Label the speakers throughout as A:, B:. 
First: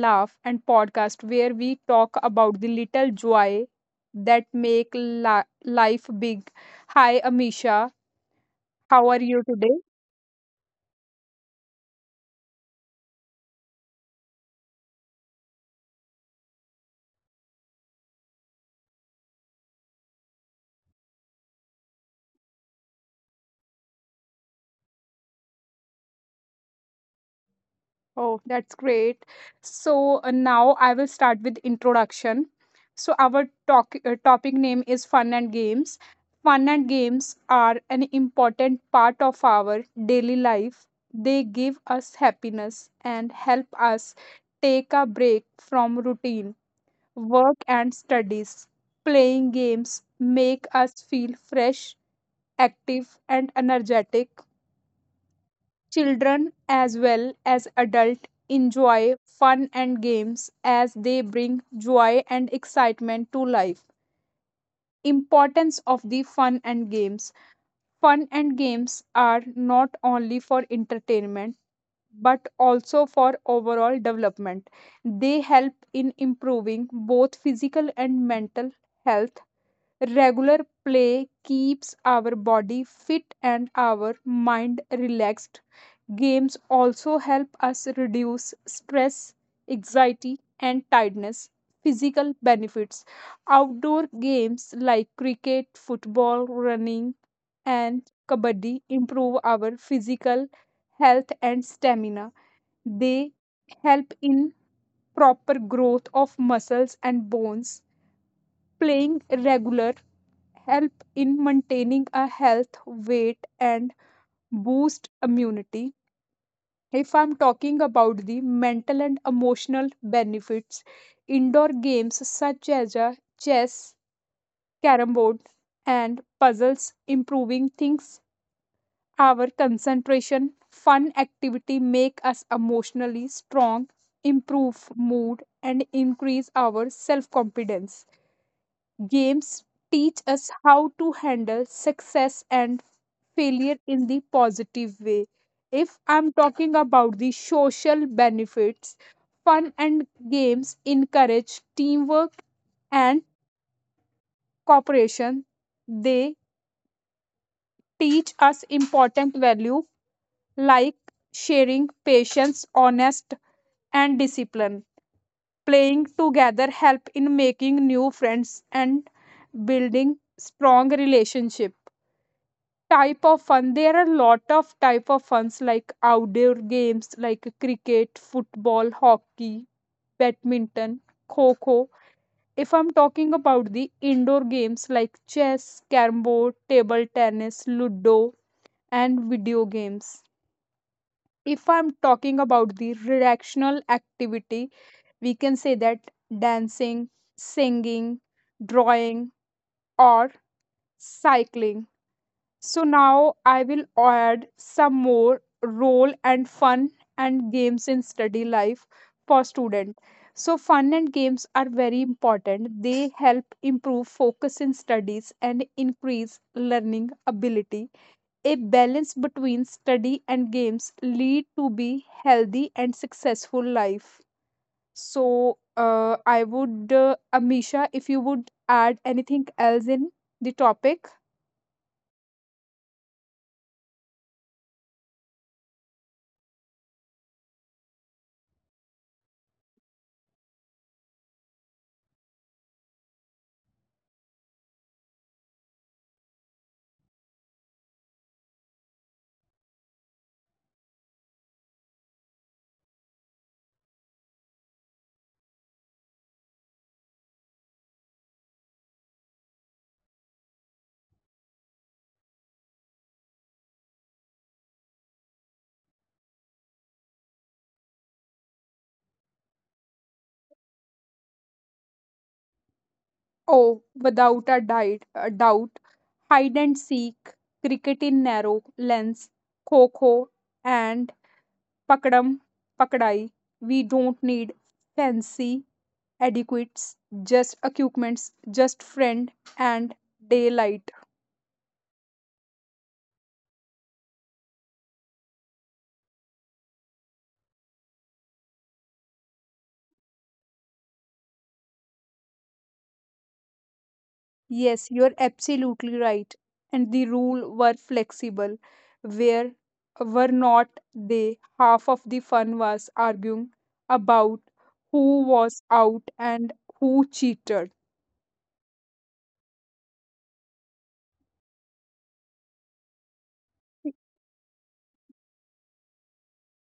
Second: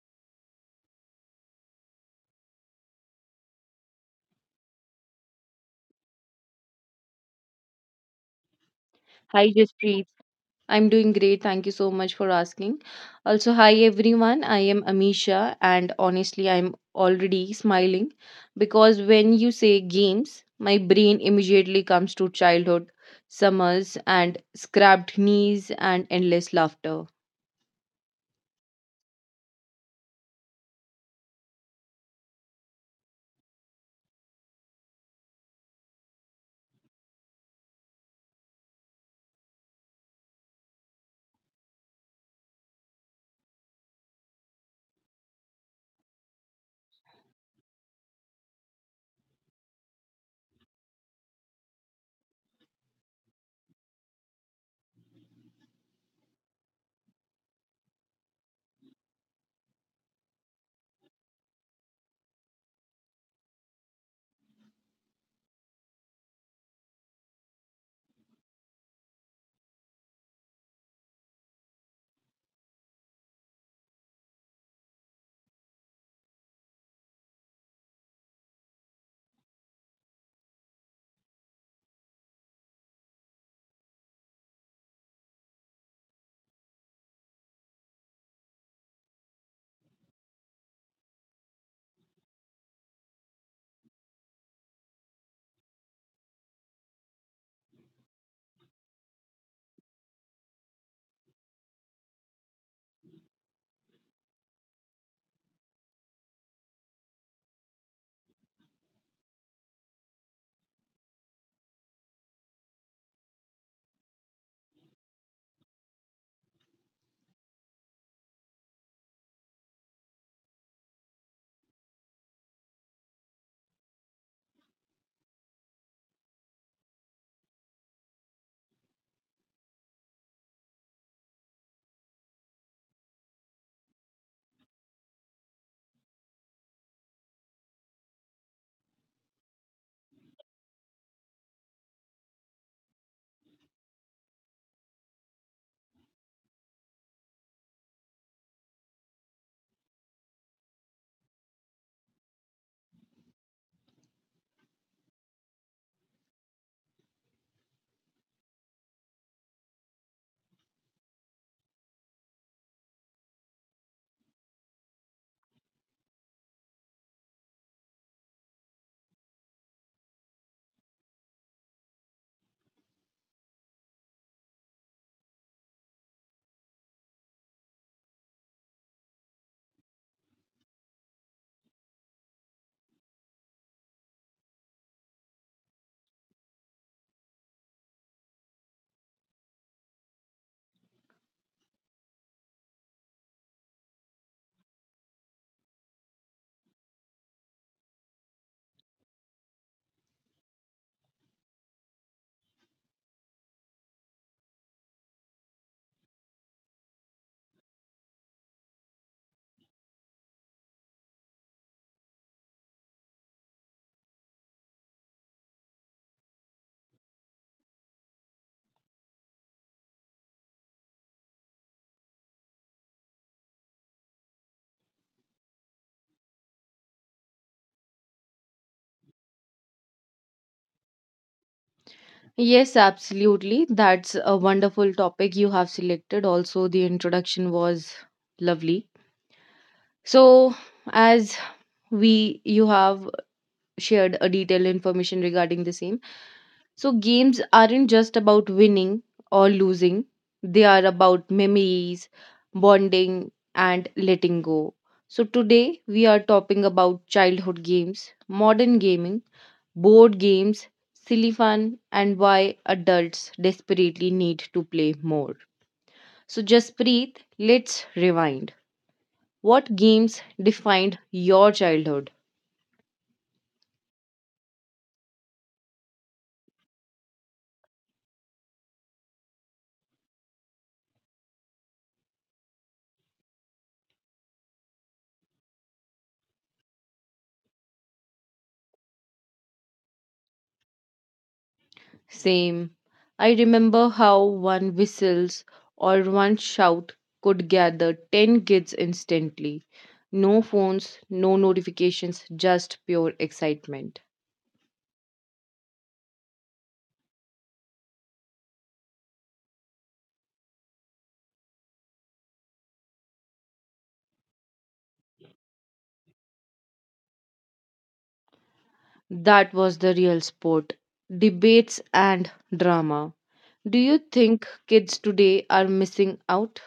A: Laugh and podcast where we talk about the little joy that make life big. Hi Amisha, how are you
B: Hi,
A: today?
B: Jaspreet. I'm doing great. Thank you so much for asking. Also, hi everyone. I am Amisha, and honestly, I'm already smiling because when you say games, my brain immediately comes to childhood, summers, and scrapped knees and endless laughter.
A: Oh, that's great. Now I will start with introduction. So our talk, topic name is fun and games. Fun and games are an important part of our daily life. They give us happiness and help us take a break from routine work and studies. Playing games make us feel fresh, active, and energetic. Children as well as adult enjoy fun and games as they bring joy and excitement to life. Importance of the fun and games. Fun and games are not only for entertainment but also for overall development. They help in improving both physical and mental health. Regular play keeps our body fit and our mind relaxed. Games also help us reduce stress, anxiety, and tiredness. Physical benefits. Outdoor games like cricket, football, running, and kabaddi improve our physical health and stamina. They help in proper growth of muscles and bones. Playing regular help in maintaining a health, weight, and boost immunity. If I'm talking about the mental and emotional benefits, indoor games such as chess, carom board, and puzzles improving things our concentration fun activity make us emotionally strong improve mood and increase our self confidence. Games teach us how to handle success and failure in the positive way. If I'm talking about the social benefits, fun and games encourage teamwork and cooperation. They teach us important value like sharing, patience, honest and discipline. Playing together help in making new friends and building strong relationship. Type of fun, there are lot of type of funs like outdoor games like cricket, football, hockey, badminton, kho. If I'm talking about the indoor games like chess, carom board, table tennis, ludo, and video games. If I'm talking about the recreational activity, we can say that dancing, singing, drawing, or cycling. So now I will add some more role and fun and games in study life for student. So fun and games are very important. They help improve focus in studies and increase learning ability. A balance between study and games lead to be healthy and successful life. I would, Amisha, if you would add anything else in the topic.
B: Yes, absolutely. That's a wonderful topic you have selected. Also, the introduction was lovely. So, as we you have shared a detailed information regarding the same. So games aren't just about winning or losing. They are about memories, bonding and letting go. So today we are talking about childhood games, modern gaming, board games, silly fun and why adults desperately need to play more. So just breathe, let's rewind. What games defined your childhood?
A: Oh, without a diet, a doubt, hide and seek, cricket in narrow lens, kho and pakadam pakadai. We don't need fancy adequates, just equipments, just friend and daylight.
B: Same. I remember how one whistles or one shout could gather 10 kids instantly. No phones, no notifications, just pure excitement.
A: Yes, you're absolutely right. And the rule were flexible, where were not they half of the fun was arguing about who was out and who cheated.
B: That was the real sport. Debates and drama. Do you think kids today are missing out?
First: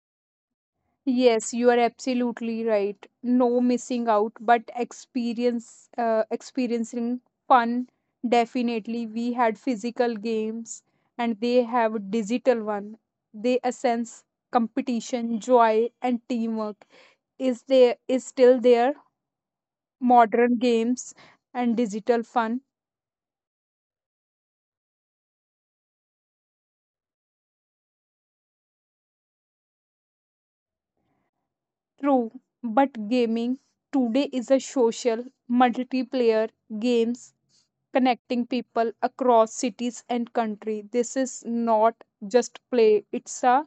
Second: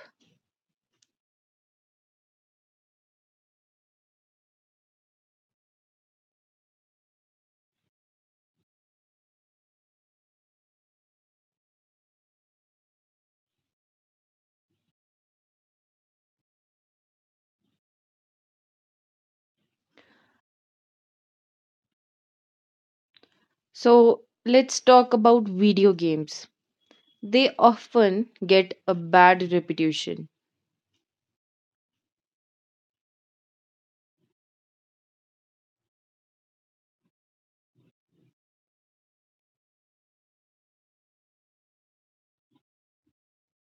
A: Yes, you are absolutely right. No missing out, but experience experiencing fun. Definitely, we had physical games and they have digital one. They sense competition, joy, and teamwork. Is there is still there modern games and digital fun.
B: So, let's talk about video games. They often get a bad reputation.
A: True, but gaming today is a social multiplayer games connecting people across cities and country. This is not just play, it's a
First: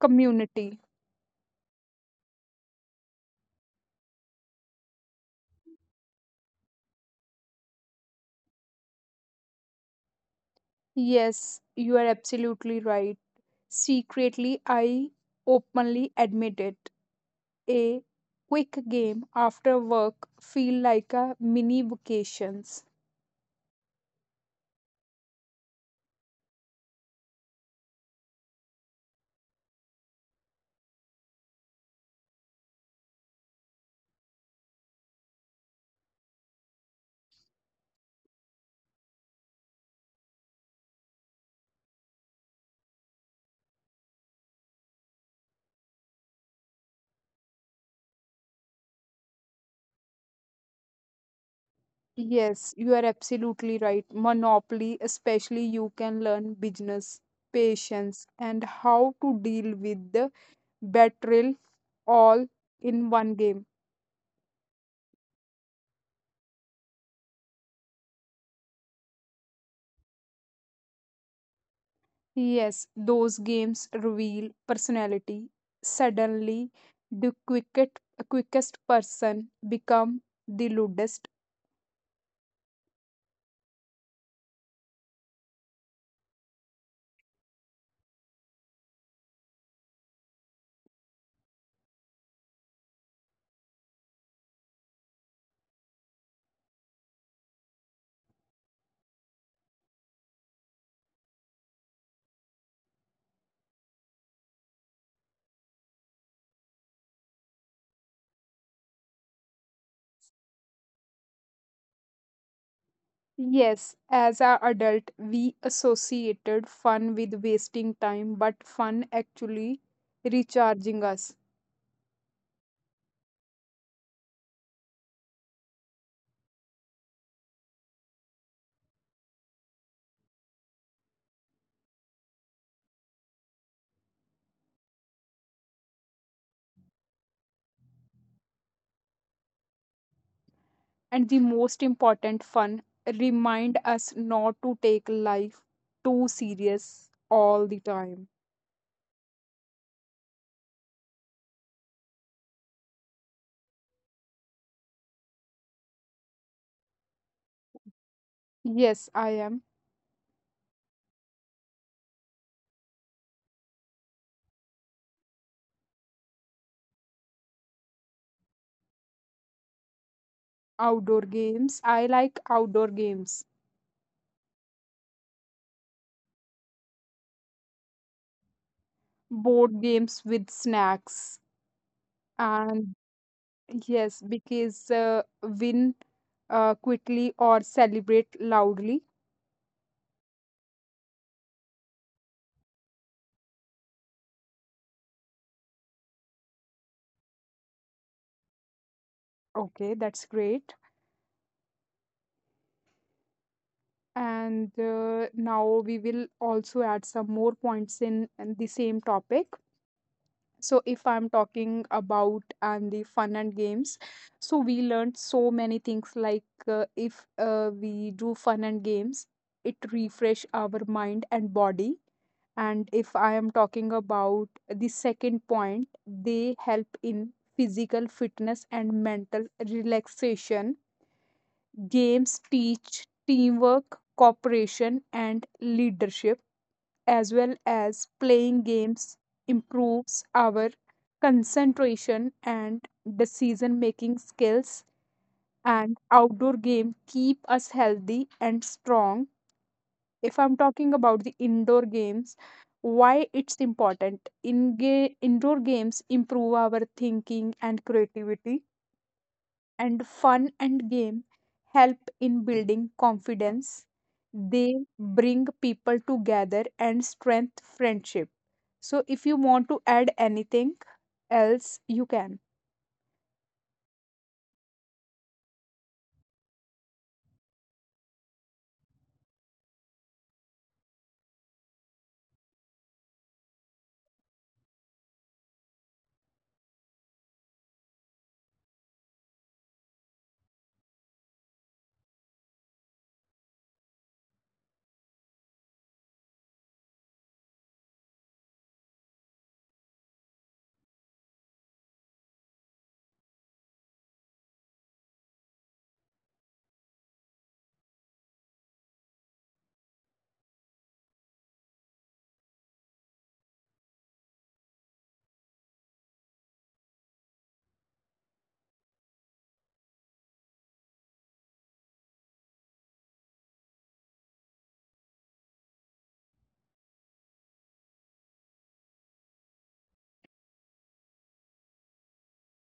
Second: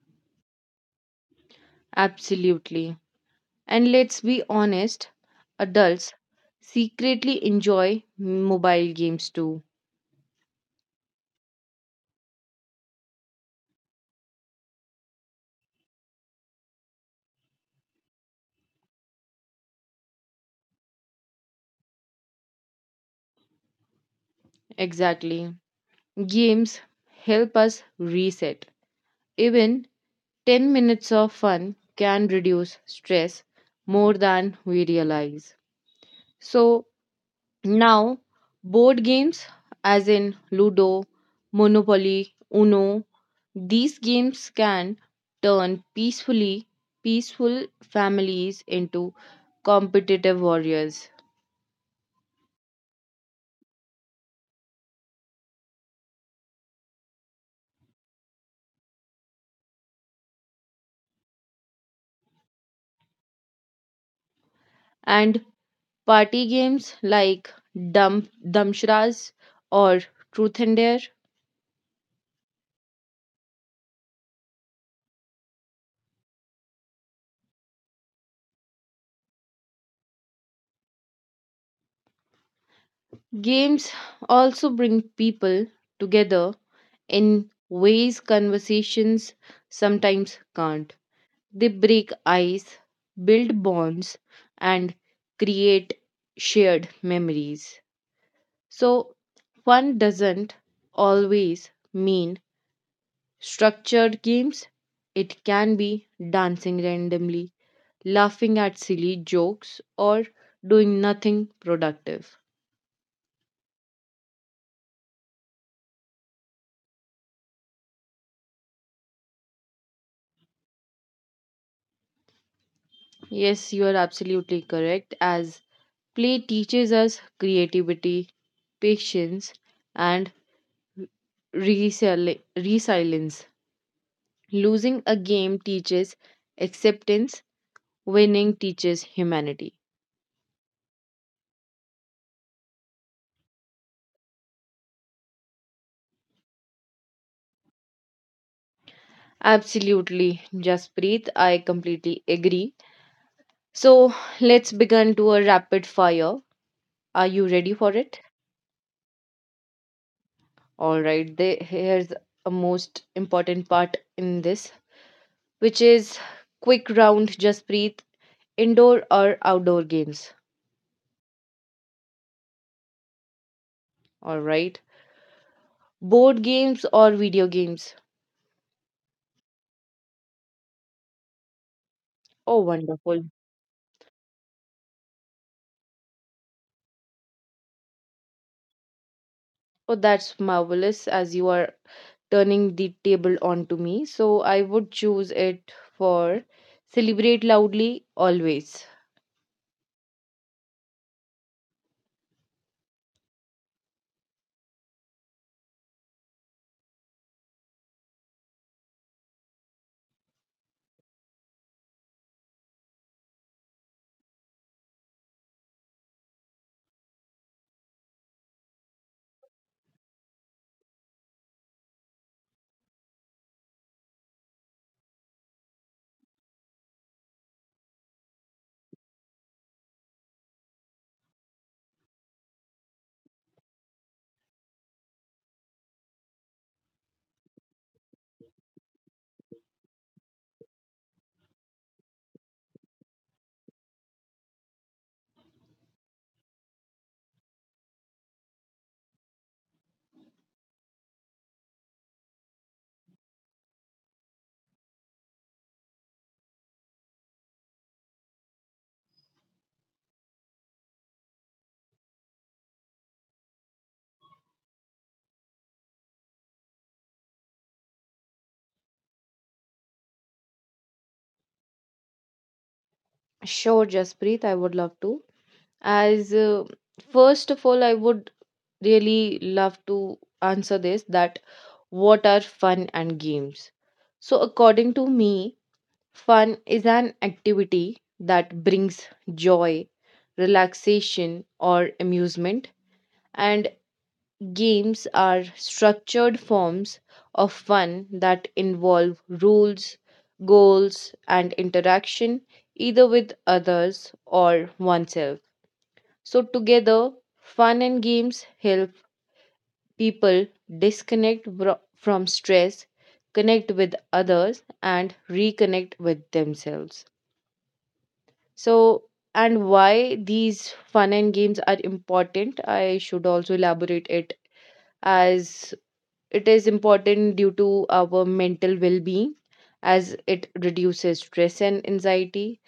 A: community.
B: Absolutely. And let's be honest, adults secretly enjoy mobile games too.
A: Yes, you are absolutely right. Secretly I openly admit it, a quick game after work feel like a mini vacations.
B: Exactly. Games help us reset. Even 10 minutes of fun can reduce stress more than we realize. So, now, board games as in Ludo, Monopoly, Uno, these games can turn peaceful families into competitive warriors.
A: Yes, you are absolutely right. Monopoly, especially, you can learn business, patience, and how to deal with the betrayal all in one game.
B: And party games like Dump Dumpstras or Truth and Dare.
A: Yes, those games reveal personality. Suddenly, the quickest person become the lewdest.
B: Games also bring people together in ways conversations sometimes can't. They break ice, build bonds, and create shared memories. So, fun doesn't always mean structured games, it can be dancing randomly, laughing at silly jokes, or doing nothing productive.
A: Yes, as an adult, we associated fun with wasting time, but fun actually recharging us.
B: Yes, you are absolutely correct, as play teaches us creativity, patience, and resilience. Losing a game teaches acceptance, winning teaches humanity.
A: And the most important fun remind us not to take life too serious all the time.
B: Absolutely, Jaspreet, I completely agree. So let's begin to a rapid fire. Are you ready for it?
A: Yes, I am.
B: All right, here's a most important part in this, which is quick round. Jaspreet, indoor or outdoor games.
A: Outdoor games, I like outdoor games.
B: All right, board games or video games.
A: Board games with snacks
B: Oh,
A: and
B: wonderful.
A: yes, because win, quickly or celebrate loudly.
B: Oh, that's marvelous as you are turning the table onto me. So I would choose it for celebrate loudly always.
A: Okay, that's great. And now we will also add some more points in the same topic. So if I'm talking about and the fun and games, so we learned so many things like, if we do fun and games, it refresh our mind and body. And if I am talking about the second point, they help in physical fitness and mental relaxation. Games teach teamwork, cooperation, and leadership. As well as playing games improves our concentration and decision making skills. And outdoor game keep us healthy and strong. If I'm talking about the indoor games, why it's important in indoor games improve our thinking and creativity. And fun and game help in building confidence. They bring people together and strength friendship. So if you want to add anything else, you can.
B: Sure, Jaspreet, I would love to. As First of all, I would really love to answer this that what are fun and games? So, according to me, fun is an activity that brings joy, relaxation, or amusement. And games are structured forms of fun that involve rules, goals, and interaction either with others or oneself. So, together, fun and games help people disconnect from stress, connect with others, and reconnect with themselves. So, and why these fun and games are important, I should also elaborate it as it is important due to our mental well being, as it reduces stress and anxiety,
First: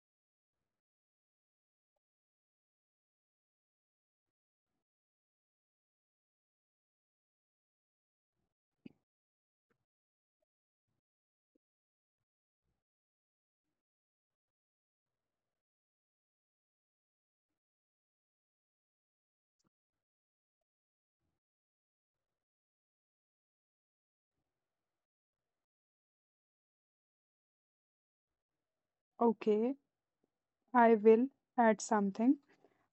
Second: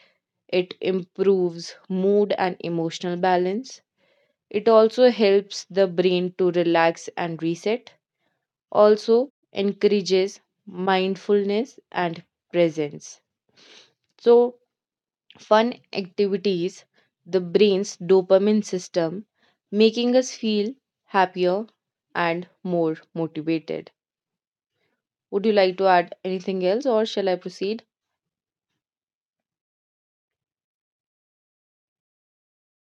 B: it improves mood and emotional balance. It also helps the brain to relax and reset, also encourages mindfulness and presence. So, fun activities the brain's dopamine system, making us feel happier and more motivated. Would you like to add anything else or shall I proceed?
A: Okay, I will add something.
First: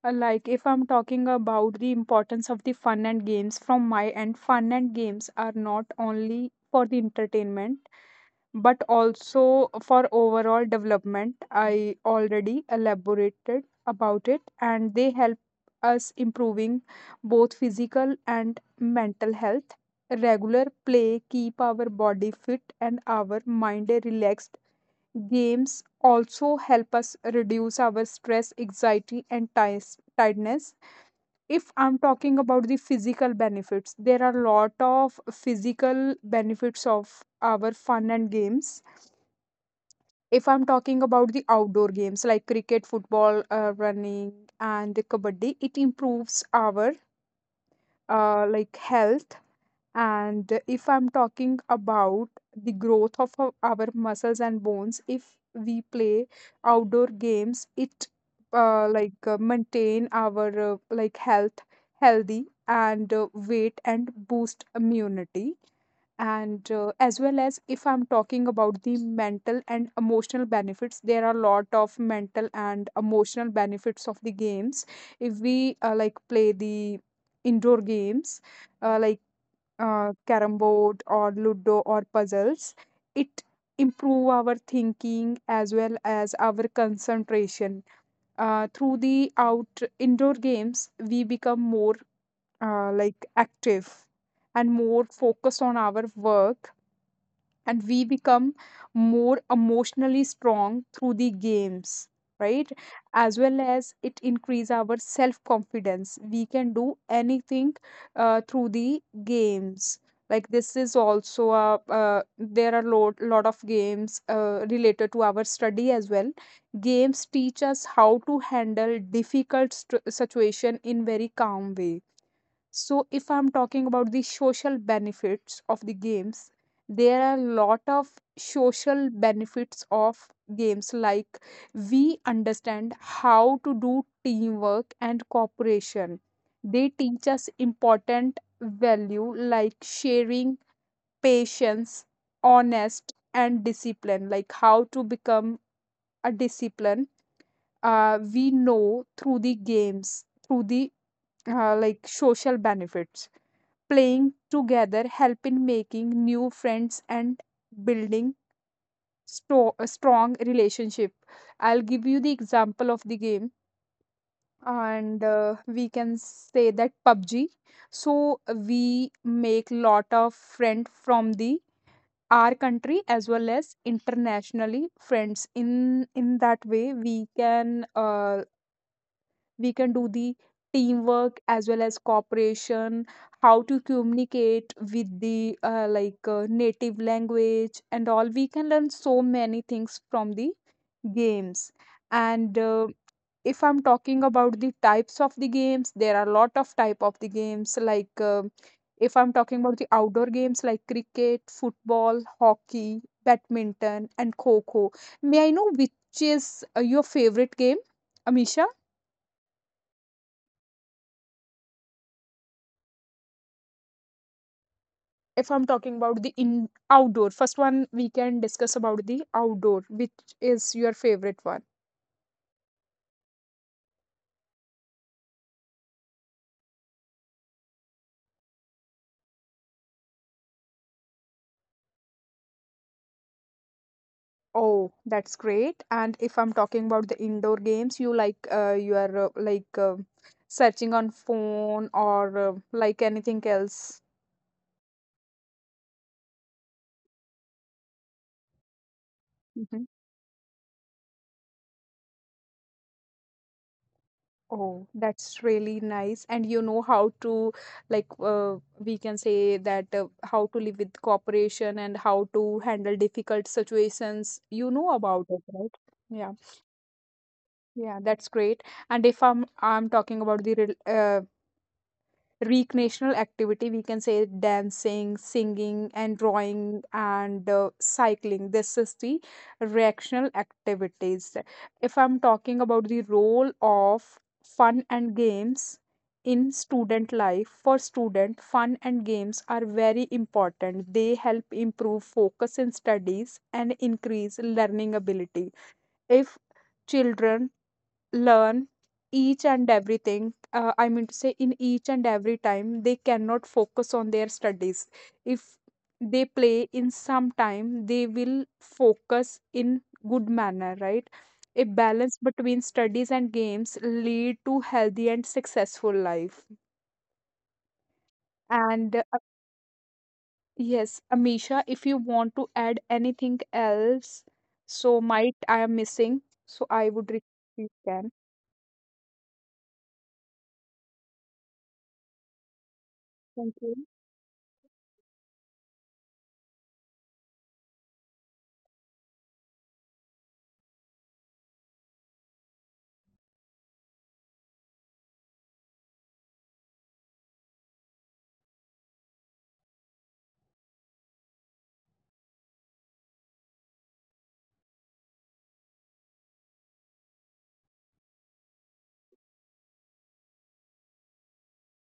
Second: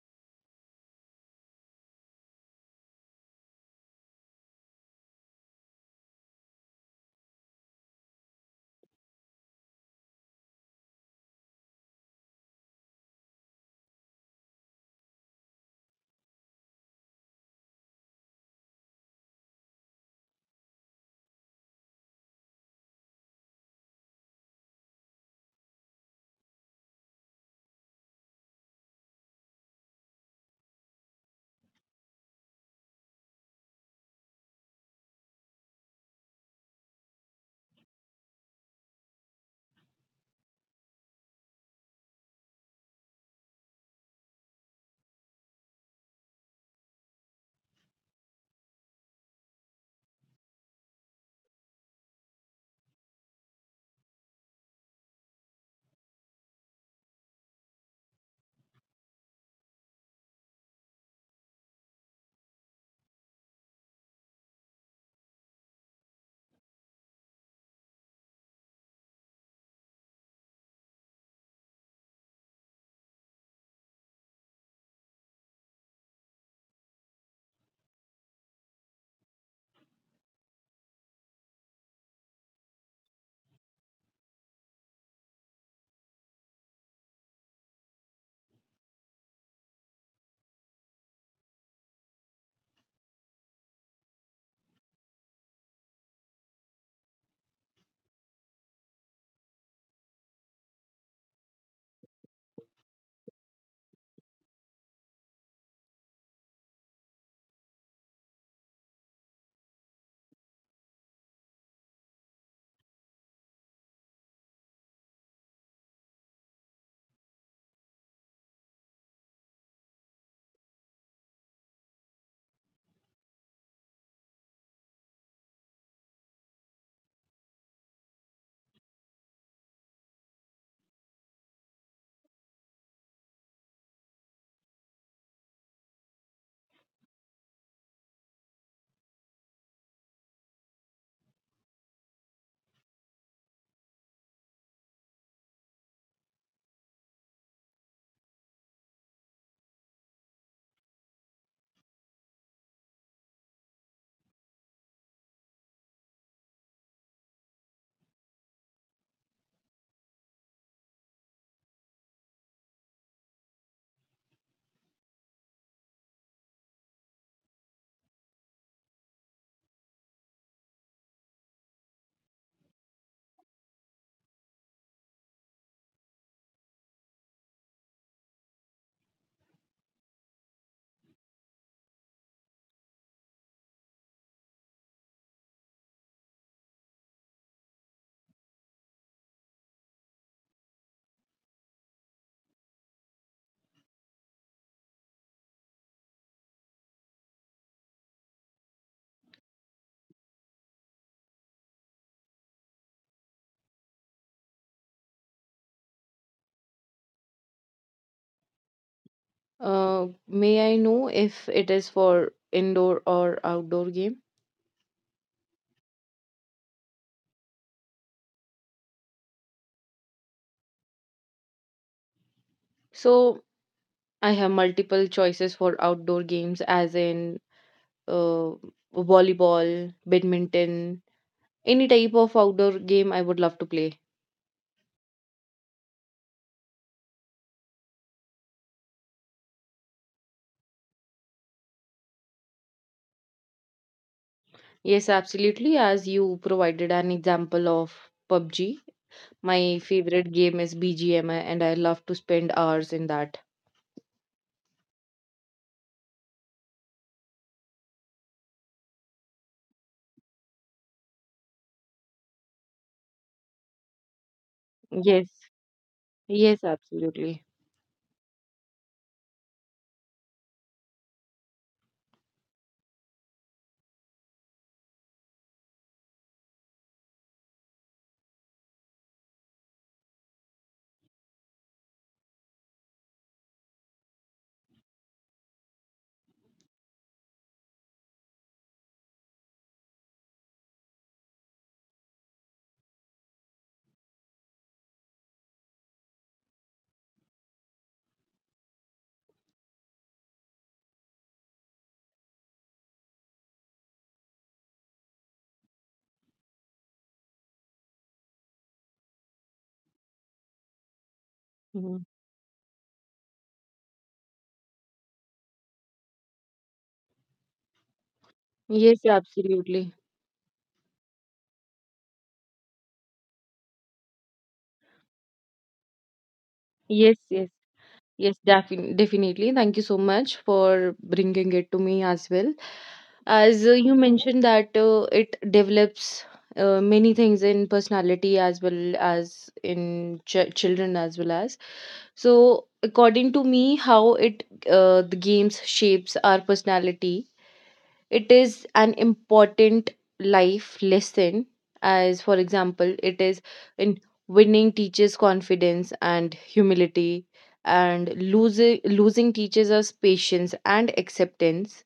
A: Like if I'm talking about the importance of the fun and games from my end, fun and games are not only for the entertainment but also for overall development. I already elaborated about it and they help us improving both physical and mental health. Regular play keep our body fit and our mind relaxed. Games also help us reduce our stress, anxiety and tiredness. If I'm talking about the physical benefits, there are a lot of physical benefits of our fun and games. If I'm talking about the outdoor games like cricket, football, running, and the kabaddi, it improves our like health. And if I'm talking about the growth of our muscles and bones, if we play outdoor games, it like maintain our like healthy and weight and boost immunity. And as well as if I'm talking about the mental and emotional benefits, there are a lot of mental and emotional benefits of the games. If we like play the indoor games, like carom board or ludo or puzzles, it improve our thinking as well as our concentration. Through the out indoor games we become more like active and more focused on our work and we become more emotionally strong through the games, right? As well as it increase our self confidence, we can do anything through the games. Like this is also a, there are lot of games related to our study as well. Games teach us how to handle difficult situation in very calm way. So, if I'm talking about the social benefits of the games, there are a lot of social benefits of games like we understand how to do teamwork and cooperation. They teach us important value like sharing, patience, honest, and discipline, like how to become a discipline. We know through the games, through the like social benefits, playing together help in making new friends and building a strong relationship. I'll give you the example of the game, and we can say that PUBG. So we make lot of friend from the our country as well as internationally friends in that way we can, we can do the teamwork as well as cooperation, how to communicate with the like native language and all. We can learn so many things from the games. And if I'm talking about the types of the games, there are a lot of type of the games like, if I'm talking about the outdoor games like cricket, football, hockey, badminton, and kho kho. May I know which is your favorite game, Amisha?
B: May I know if it is for indoor or outdoor game?
A: If I'm talking about the in outdoor first one, we can discuss about the outdoor, which is your favorite one.
B: So I have multiple choices for outdoor games, as in uh, volleyball, badminton, any type of outdoor game I would love to play.
A: Oh, that's great. And if I'm talking about the indoor games, you like, you are like searching on phone or like anything else.
B: Yes, absolutely. As you provided an example of PUBG, my
A: Mhm.
B: favorite game is BGMI, and I love to spend hours in that.
A: Oh, that's really nice. And you know how to like, uh, we can say that, how to live with cooperation and how to handle difficult situations, you know about
B: Yes,
A: it, right? Yeah.
B: yes, absolutely.
A: Yeah, that's great. And if I'm talking about the recreational activity, we can say dancing, singing, and drawing and cycling. This is the recreational activities. If I'm talking about the role of fun and games in student life, for student, fun and games are very important. They help improve focus in studies and increase learning ability. If children learn each and everything, I mean to say in each and every time they cannot focus on their studies. If they play in some time, they will focus in good manner, right? A
B: Mhm.
A: balance between studies and games lead to healthy and successful life. And
B: Yes, absolutely.
A: yes, Amisha, if you want to add anything else, so might I am missing, so I would
B: Yes, yes,
A: you can.
B: yes, definitely. Thank you so much for bringing it to me as well.
A: Thank
B: As
A: you.
B: you mentioned that it develops many things in personality as well as in ch children as well as. So according to me, how it the games shapes our personality, it is an important life lesson. As for example, it is in winning teaches confidence and humility, and losing teaches us patience and acceptance.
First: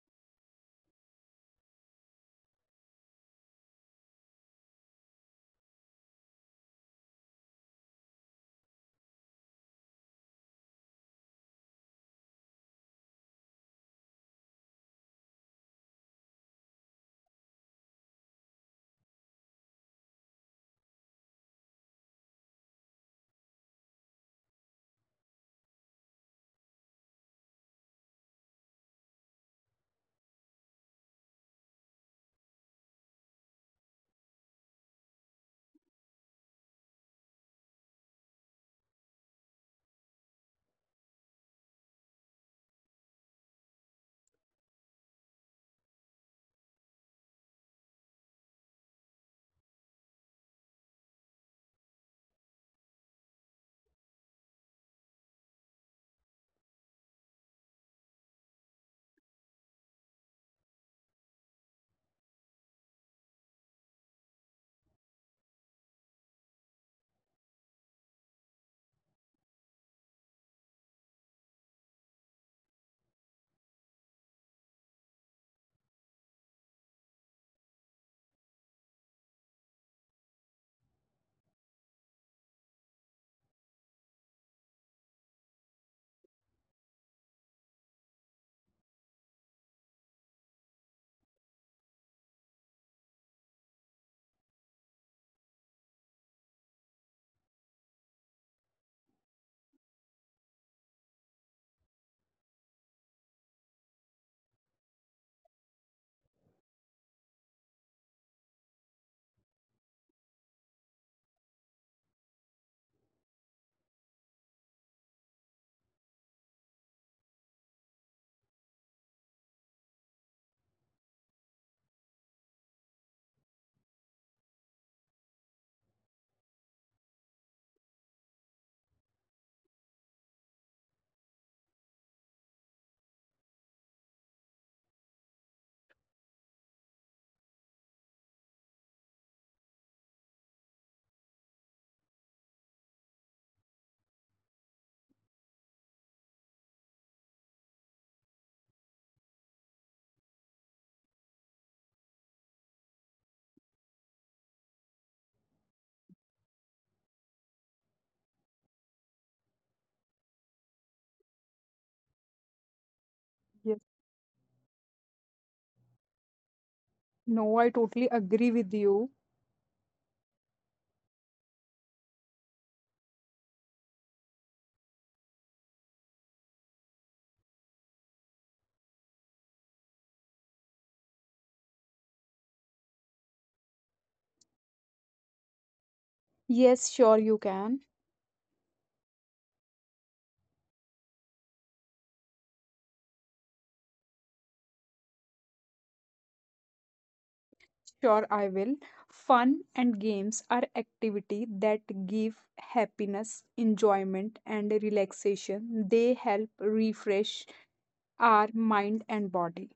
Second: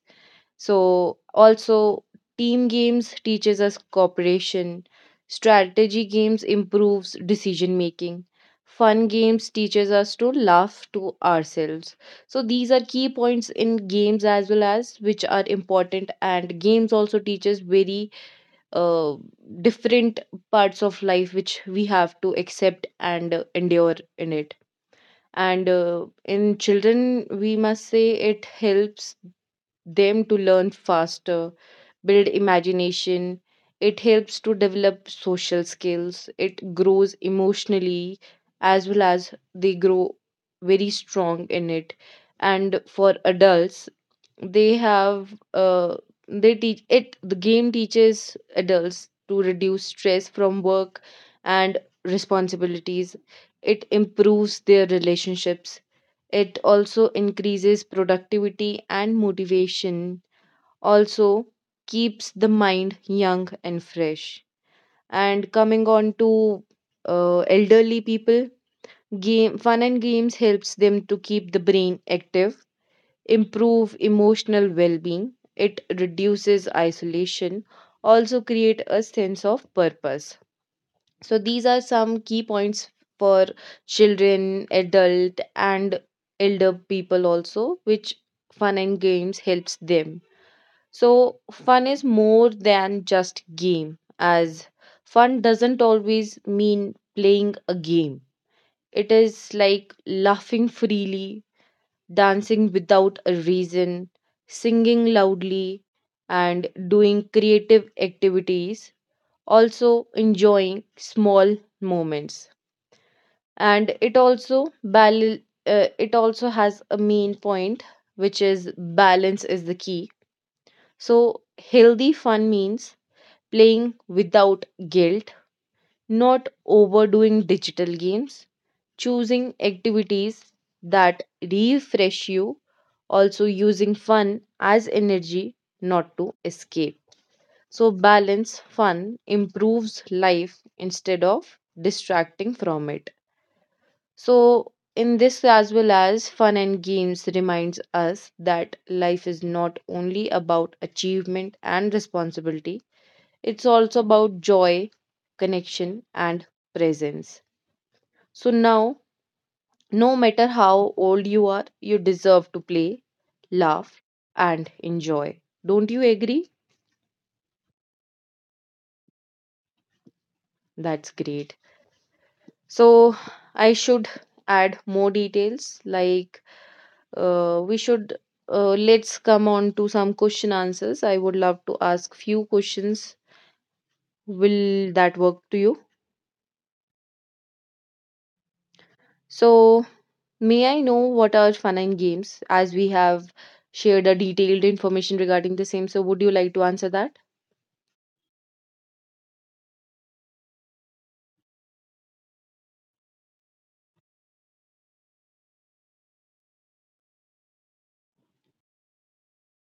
B: So also team games teaches us cooperation. Strategy games improves decision making. Fun games teaches us to laugh to ourselves. So these are key points in games as well as which are important, and games also teaches very uh, different parts of life which we have to accept and endure in it. And in children, we must say it helps them to learn faster, build imagination. It helps to develop social skills. It grows emotionally as well as they grow very strong in it. And for adults, they have uh, they teach it. The game teaches adults to reduce stress from work and responsibilities. It improves their relationships. It also increases productivity and motivation, also keeps the mind young and fresh. And coming on to elderly people, game fun and games helps them to keep the brain active, improve emotional well-being. It reduces isolation, also create a sense of purpose. So these are some key points for children, adult, and elder people also, which fun and games helps them. So, fun is more than just game, as fun doesn't always mean playing a game. It is like laughing freely, dancing without a reason, singing loudly, and doing creative activities, also enjoying small moments. And it also has a main point which is balance is the key. So, healthy fun means playing without guilt, not overdoing digital games, choosing activities that refresh you, also using fun as energy, not to escape. So, balance fun improves life instead of distracting from it. So, in this, as well as fun and games, reminds us that life is not only about achievement and responsibility, it's also about joy, connection, and presence. So now, no matter how old you are, you deserve to play,
A: Yes.
B: laugh, and enjoy. Don't you agree?
A: No, I totally agree with you.
B: That's great. So, I should add more details like we should let's come on to some question answers. I would love to ask few questions. Will that work to you?
A: Yes, sure you can.
B: So, may I know what are fun and games? As we have shared a detailed information regarding the same, so would you like to answer that?
A: Sure I will. Fun and games are activity that give happiness, enjoyment and relaxation. They help refresh our mind and body.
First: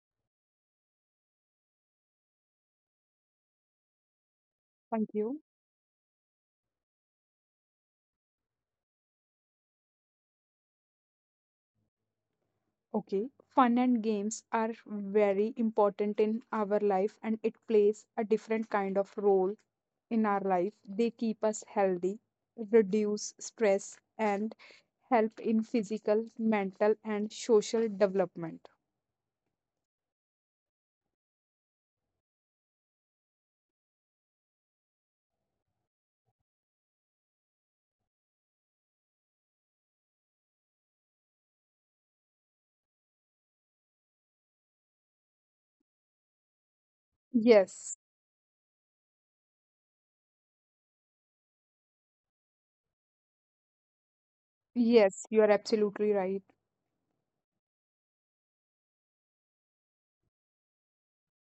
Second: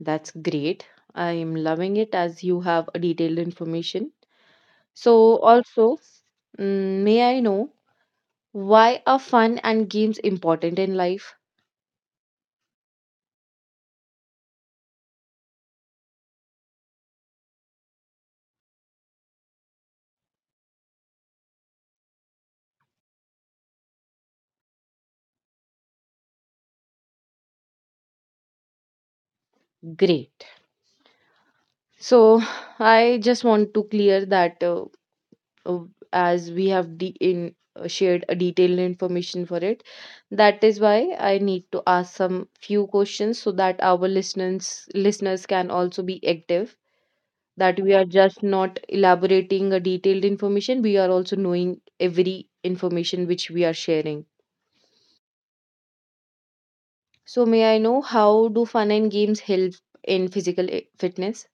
B: That's great. I am loving it as you have a detailed information.
A: Thank
B: So
A: you.
B: also, may I know why are fun and games important in life?
A: Okay, fun and games are very important in our life and it plays a different kind of role in our life. They keep us healthy, reduce stress, and help in physical, mental, and social development.
B: Great. So I just want to clear that uh, as we have de- in shared a detailed information for it, that is why I need to ask some few questions so that our listeners can also be active, that we
A: Yes,
B: are just not elaborating a detailed information, we are also knowing every information which we are sharing.
A: yes, you are absolutely right.
B: So may I know how do fun and games help in physical fitness?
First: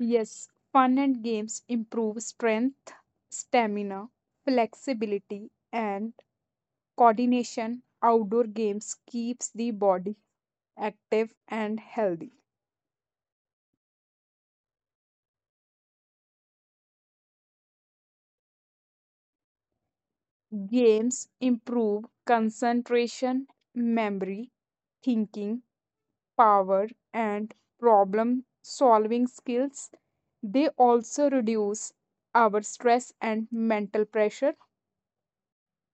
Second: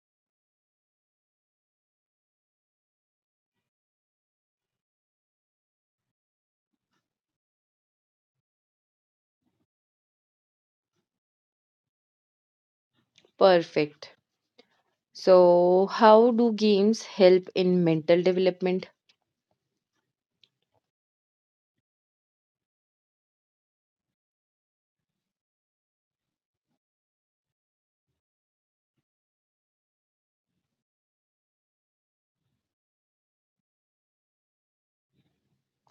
A: Yes, fun and games improve strength, stamina, flexibility, and coordination. Outdoor games keeps the body active, and healthy.
B: Perfect. So how do games help in mental development?
A: Games improve concentration, memory, thinking power, and problem solving skills. They also reduce our stress and mental pressure.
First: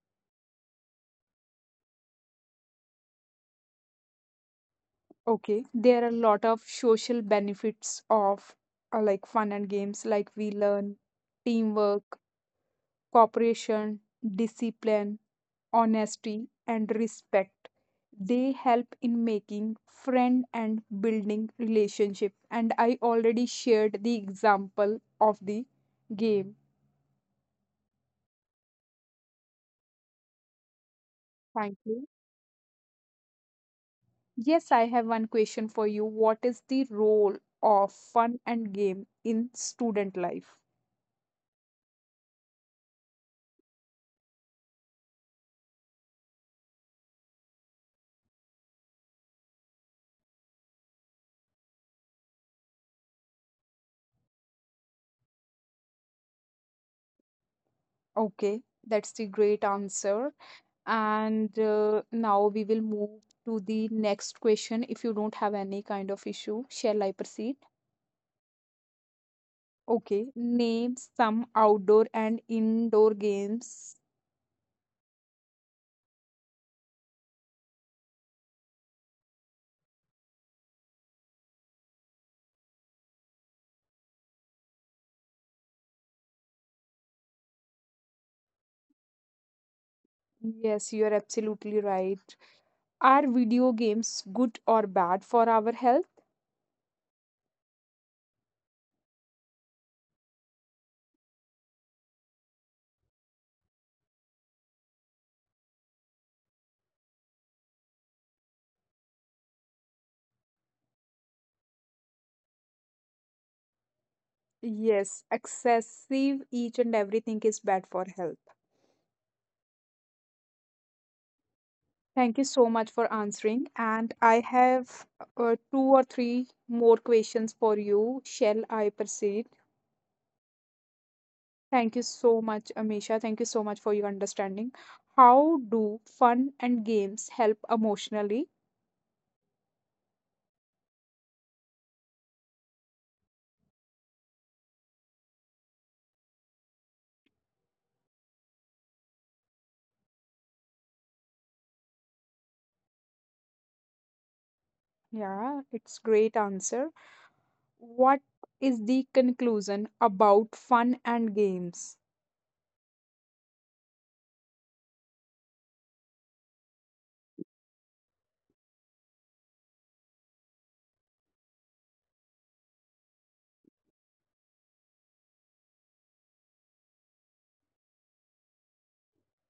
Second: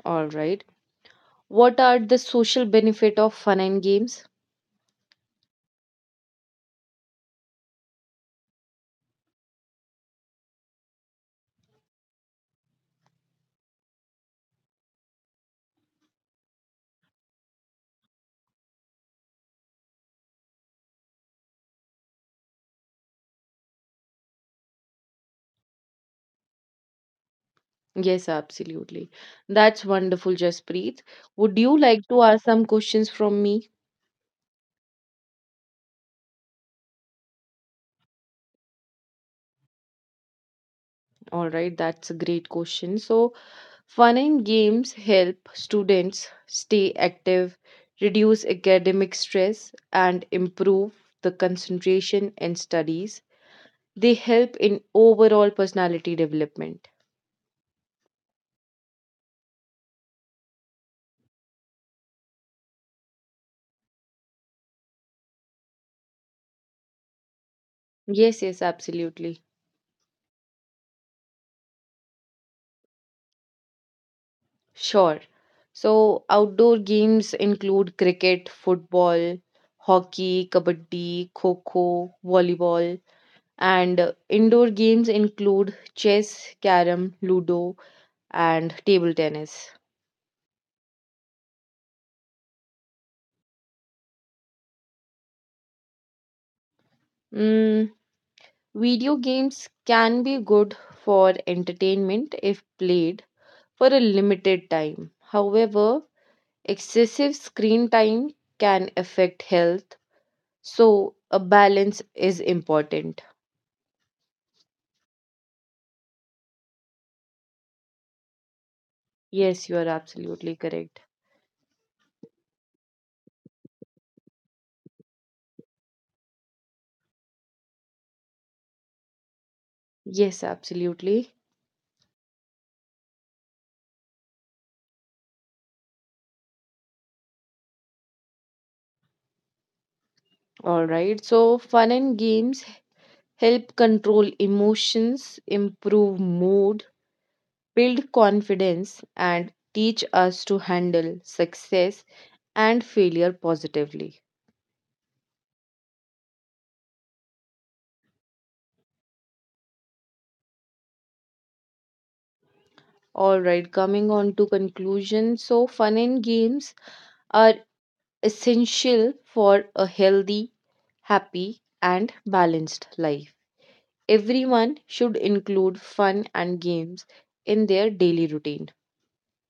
B: All right. What are the social benefit of fun and games?
A: Okay, there are a lot of social benefits of like fun and games, like we learn teamwork, cooperation, discipline, honesty, and respect. They help in making friend and building relationship. And I already shared the example of the game.
B: Yes, absolutely. That's wonderful, Jaspreet. Would
A: Thank
B: you
A: you.
B: like to ask some questions from me?
A: Yes, I have one question for you. What is the role of fun and game in student life?
B: All right, that's a great question. So, fun and games help students stay active, reduce academic stress, and improve the concentration and studies. They help in overall personality development.
A: Okay, that's the great answer. And now we will move to the next question. If you don't have any kind of issue, shall I proceed?
B: Yes, yes, absolutely.
A: Okay, name some outdoor and indoor games.
B: Sure. So, outdoor games include cricket, football, hockey, kabaddi, kho-kho, volleyball, and indoor games include chess, carom, ludo, and table tennis.
A: Yes, you are absolutely right. Are video games good or bad for our health?
B: Mm, Video games can be good for entertainment if played for a limited time. However, excessive screen time can affect health, so a balance is important.
A: Yes, excessive each and everything is bad for health.
B: Yes, you are absolutely correct.
A: Thank you so much for answering. And I have two or three more questions for you. Shall I proceed?
B: Yes, absolutely.
A: Thank you so much, Amisha. Thank you so much for your understanding. How do fun and games help emotionally?
B: All right. So, fun and games help control emotions, improve mood, build confidence, and teach us to handle success and failure positively.
A: Yeah, it's great answer. What is the conclusion about fun and games?
B: All right. Coming on to conclusion. So, fun and games are essential for a healthy, happy, and balanced life. Everyone should include fun and games in their daily routine.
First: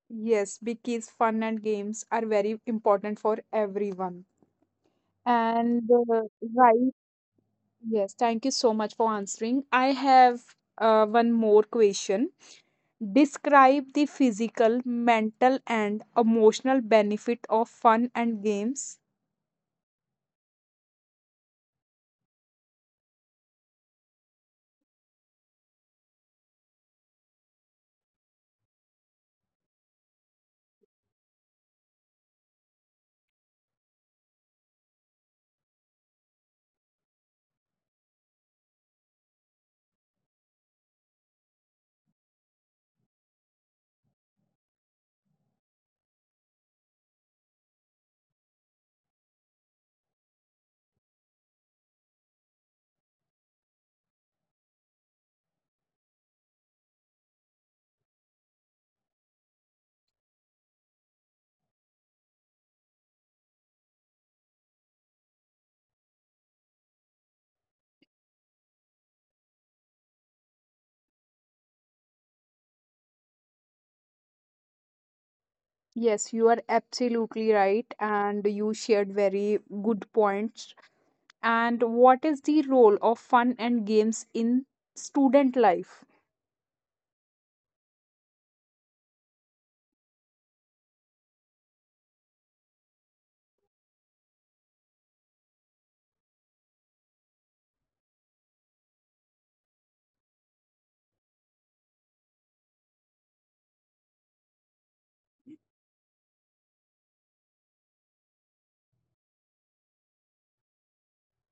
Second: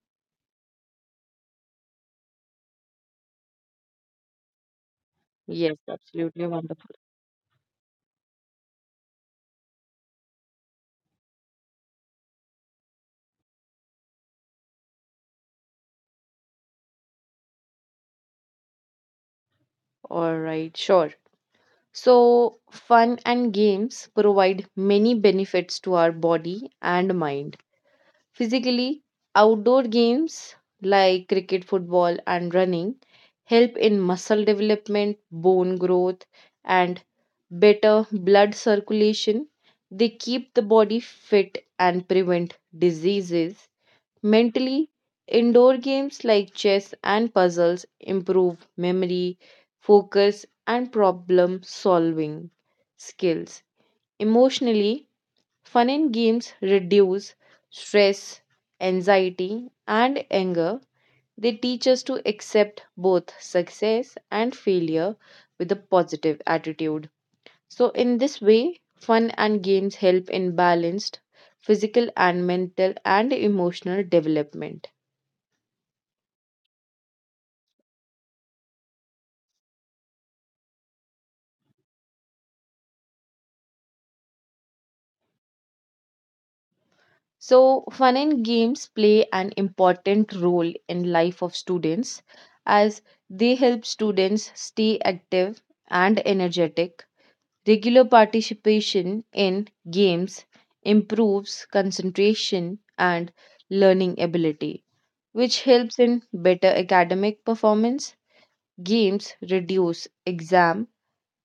A: Yes, because fun and games are very important for everyone.
B: Yes,
A: And
B: absolutely
A: right,
B: wonderful.
A: yes, thank you so much for answering. I have one more question. Describe the physical, mental, and emotional benefit of fun and games.
B: All right, sure. So, fun and games provide many benefits to our body and mind. Physically, outdoor games like cricket, football, and running help in muscle development, bone growth, and better blood circulation. They keep the body fit and prevent diseases. Mentally, indoor games like chess and puzzles improve memory, focus, and problem solving skills. Emotionally, fun and games reduce stress, anxiety, and anger. They teach us to accept both success and failure with a positive attitude. So, in this way, fun and games help in balanced physical and mental and emotional development.
A: Yes, you are absolutely right, and you shared very good points. And what is the role of fun and games in student life?
B: So, fun and games play an important role in life of students, as they help students stay active and energetic. Regular participation in games improves concentration and learning ability, which helps in better academic performance. Games reduce exam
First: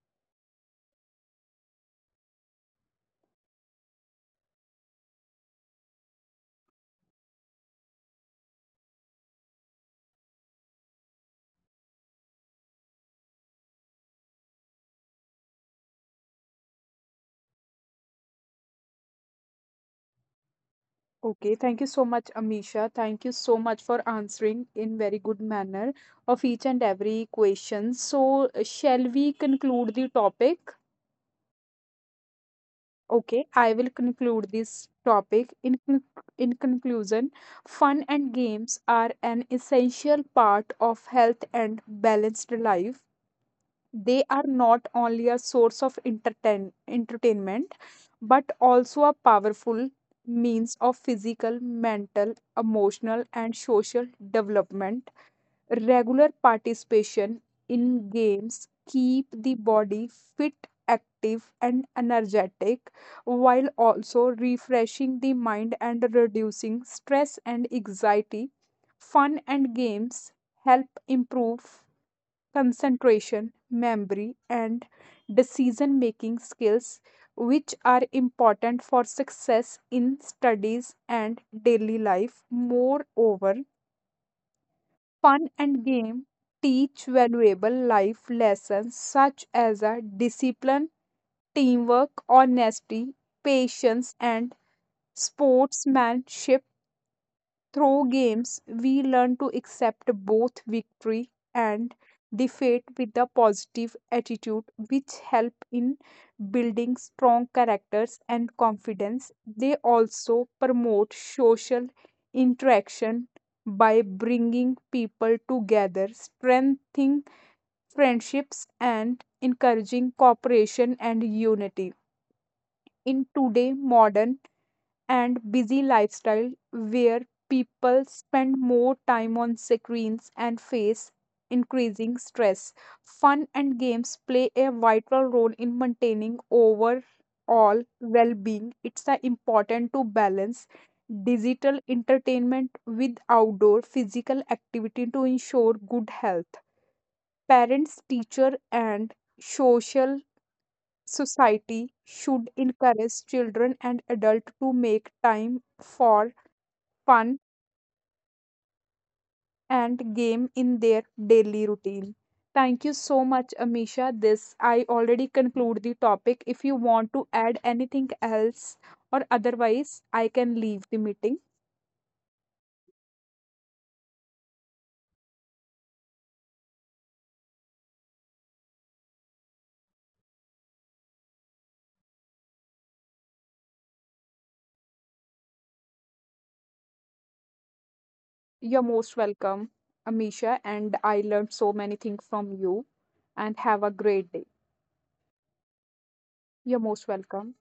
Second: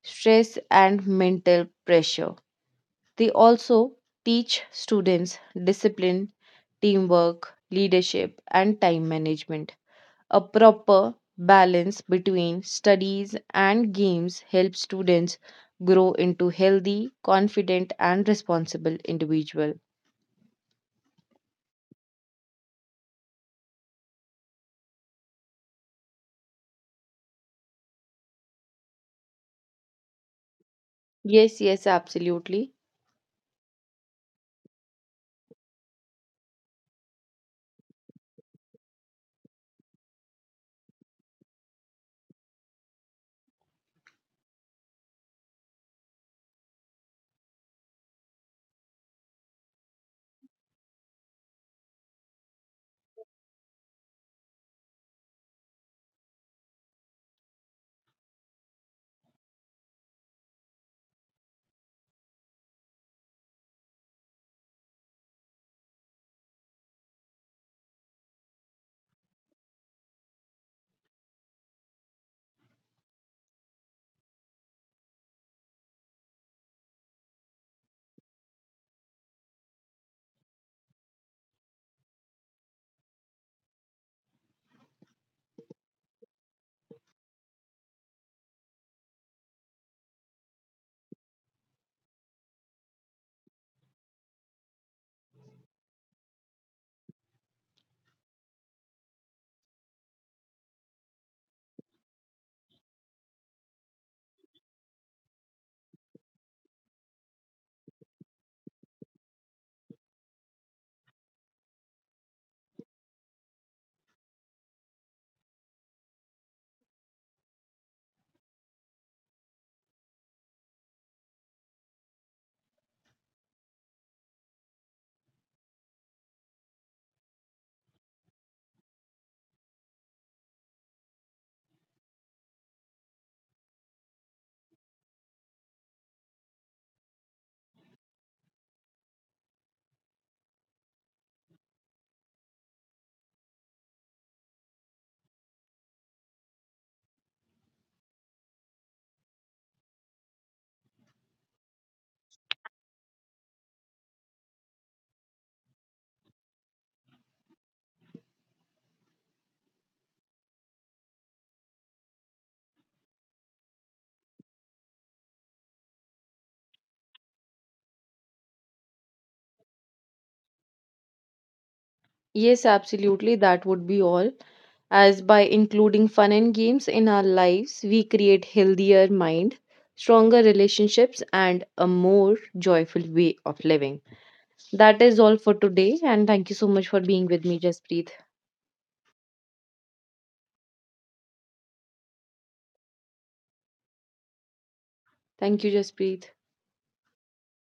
B: stress and mental pressure. They also teach students discipline, teamwork, leadership, and time management. A proper balance between studies and games helps students grow into healthy, confident, and responsible individual.
A: Okay, thank you so much, Amisha. Thank you so much for answering in very good manner of each and every question. So, shall we conclude the topic?
B: Yes, yes, absolutely.
A: Okay, I will conclude this topic. In conclusion, fun and games are an essential part of health and balanced life. They are not only a source of entertainment, but also a powerful means of physical, mental, emotional, and social development. Regular participation in games keep the body fit, active and energetic while also refreshing the mind and reducing stress and anxiety. Fun and games help improve concentration, memory and decision making skills which are important for success in studies and daily life. Moreover, fun and game teach valuable life lessons such as a discipline, teamwork, honesty, patience, and sportsmanship. Through games, we learn to accept both victory and defeat with a positive attitude, which help in building strong characters and confidence. They also promote social interaction by bringing people together, strengthening friendships, and encouraging cooperation and unity. In today's modern and busy lifestyle where people spend more time on screens and face increasing stress, fun and games play a vital role in maintaining overall well being. It's important to balance digital entertainment with outdoor physical activity to ensure good health. Parents, teacher, and social society should encourage children and adults to make time for fun and game in their daily routine. Thank you so much, Amisha. This I already conclude the topic. If you want to add anything else or otherwise, I can leave the meeting.
B: Yes, absolutely, that would be all. As by including fun and games in our lives, we create healthier mind, stronger relationships, and a more joyful way of living. That is all for today, and thank you so much for being with me, Jaspreet.
A: You're most welcome, Amisha, and I learned so many things from you. And have a great day.
B: Thank you, Jaspreet.
A: You're most welcome.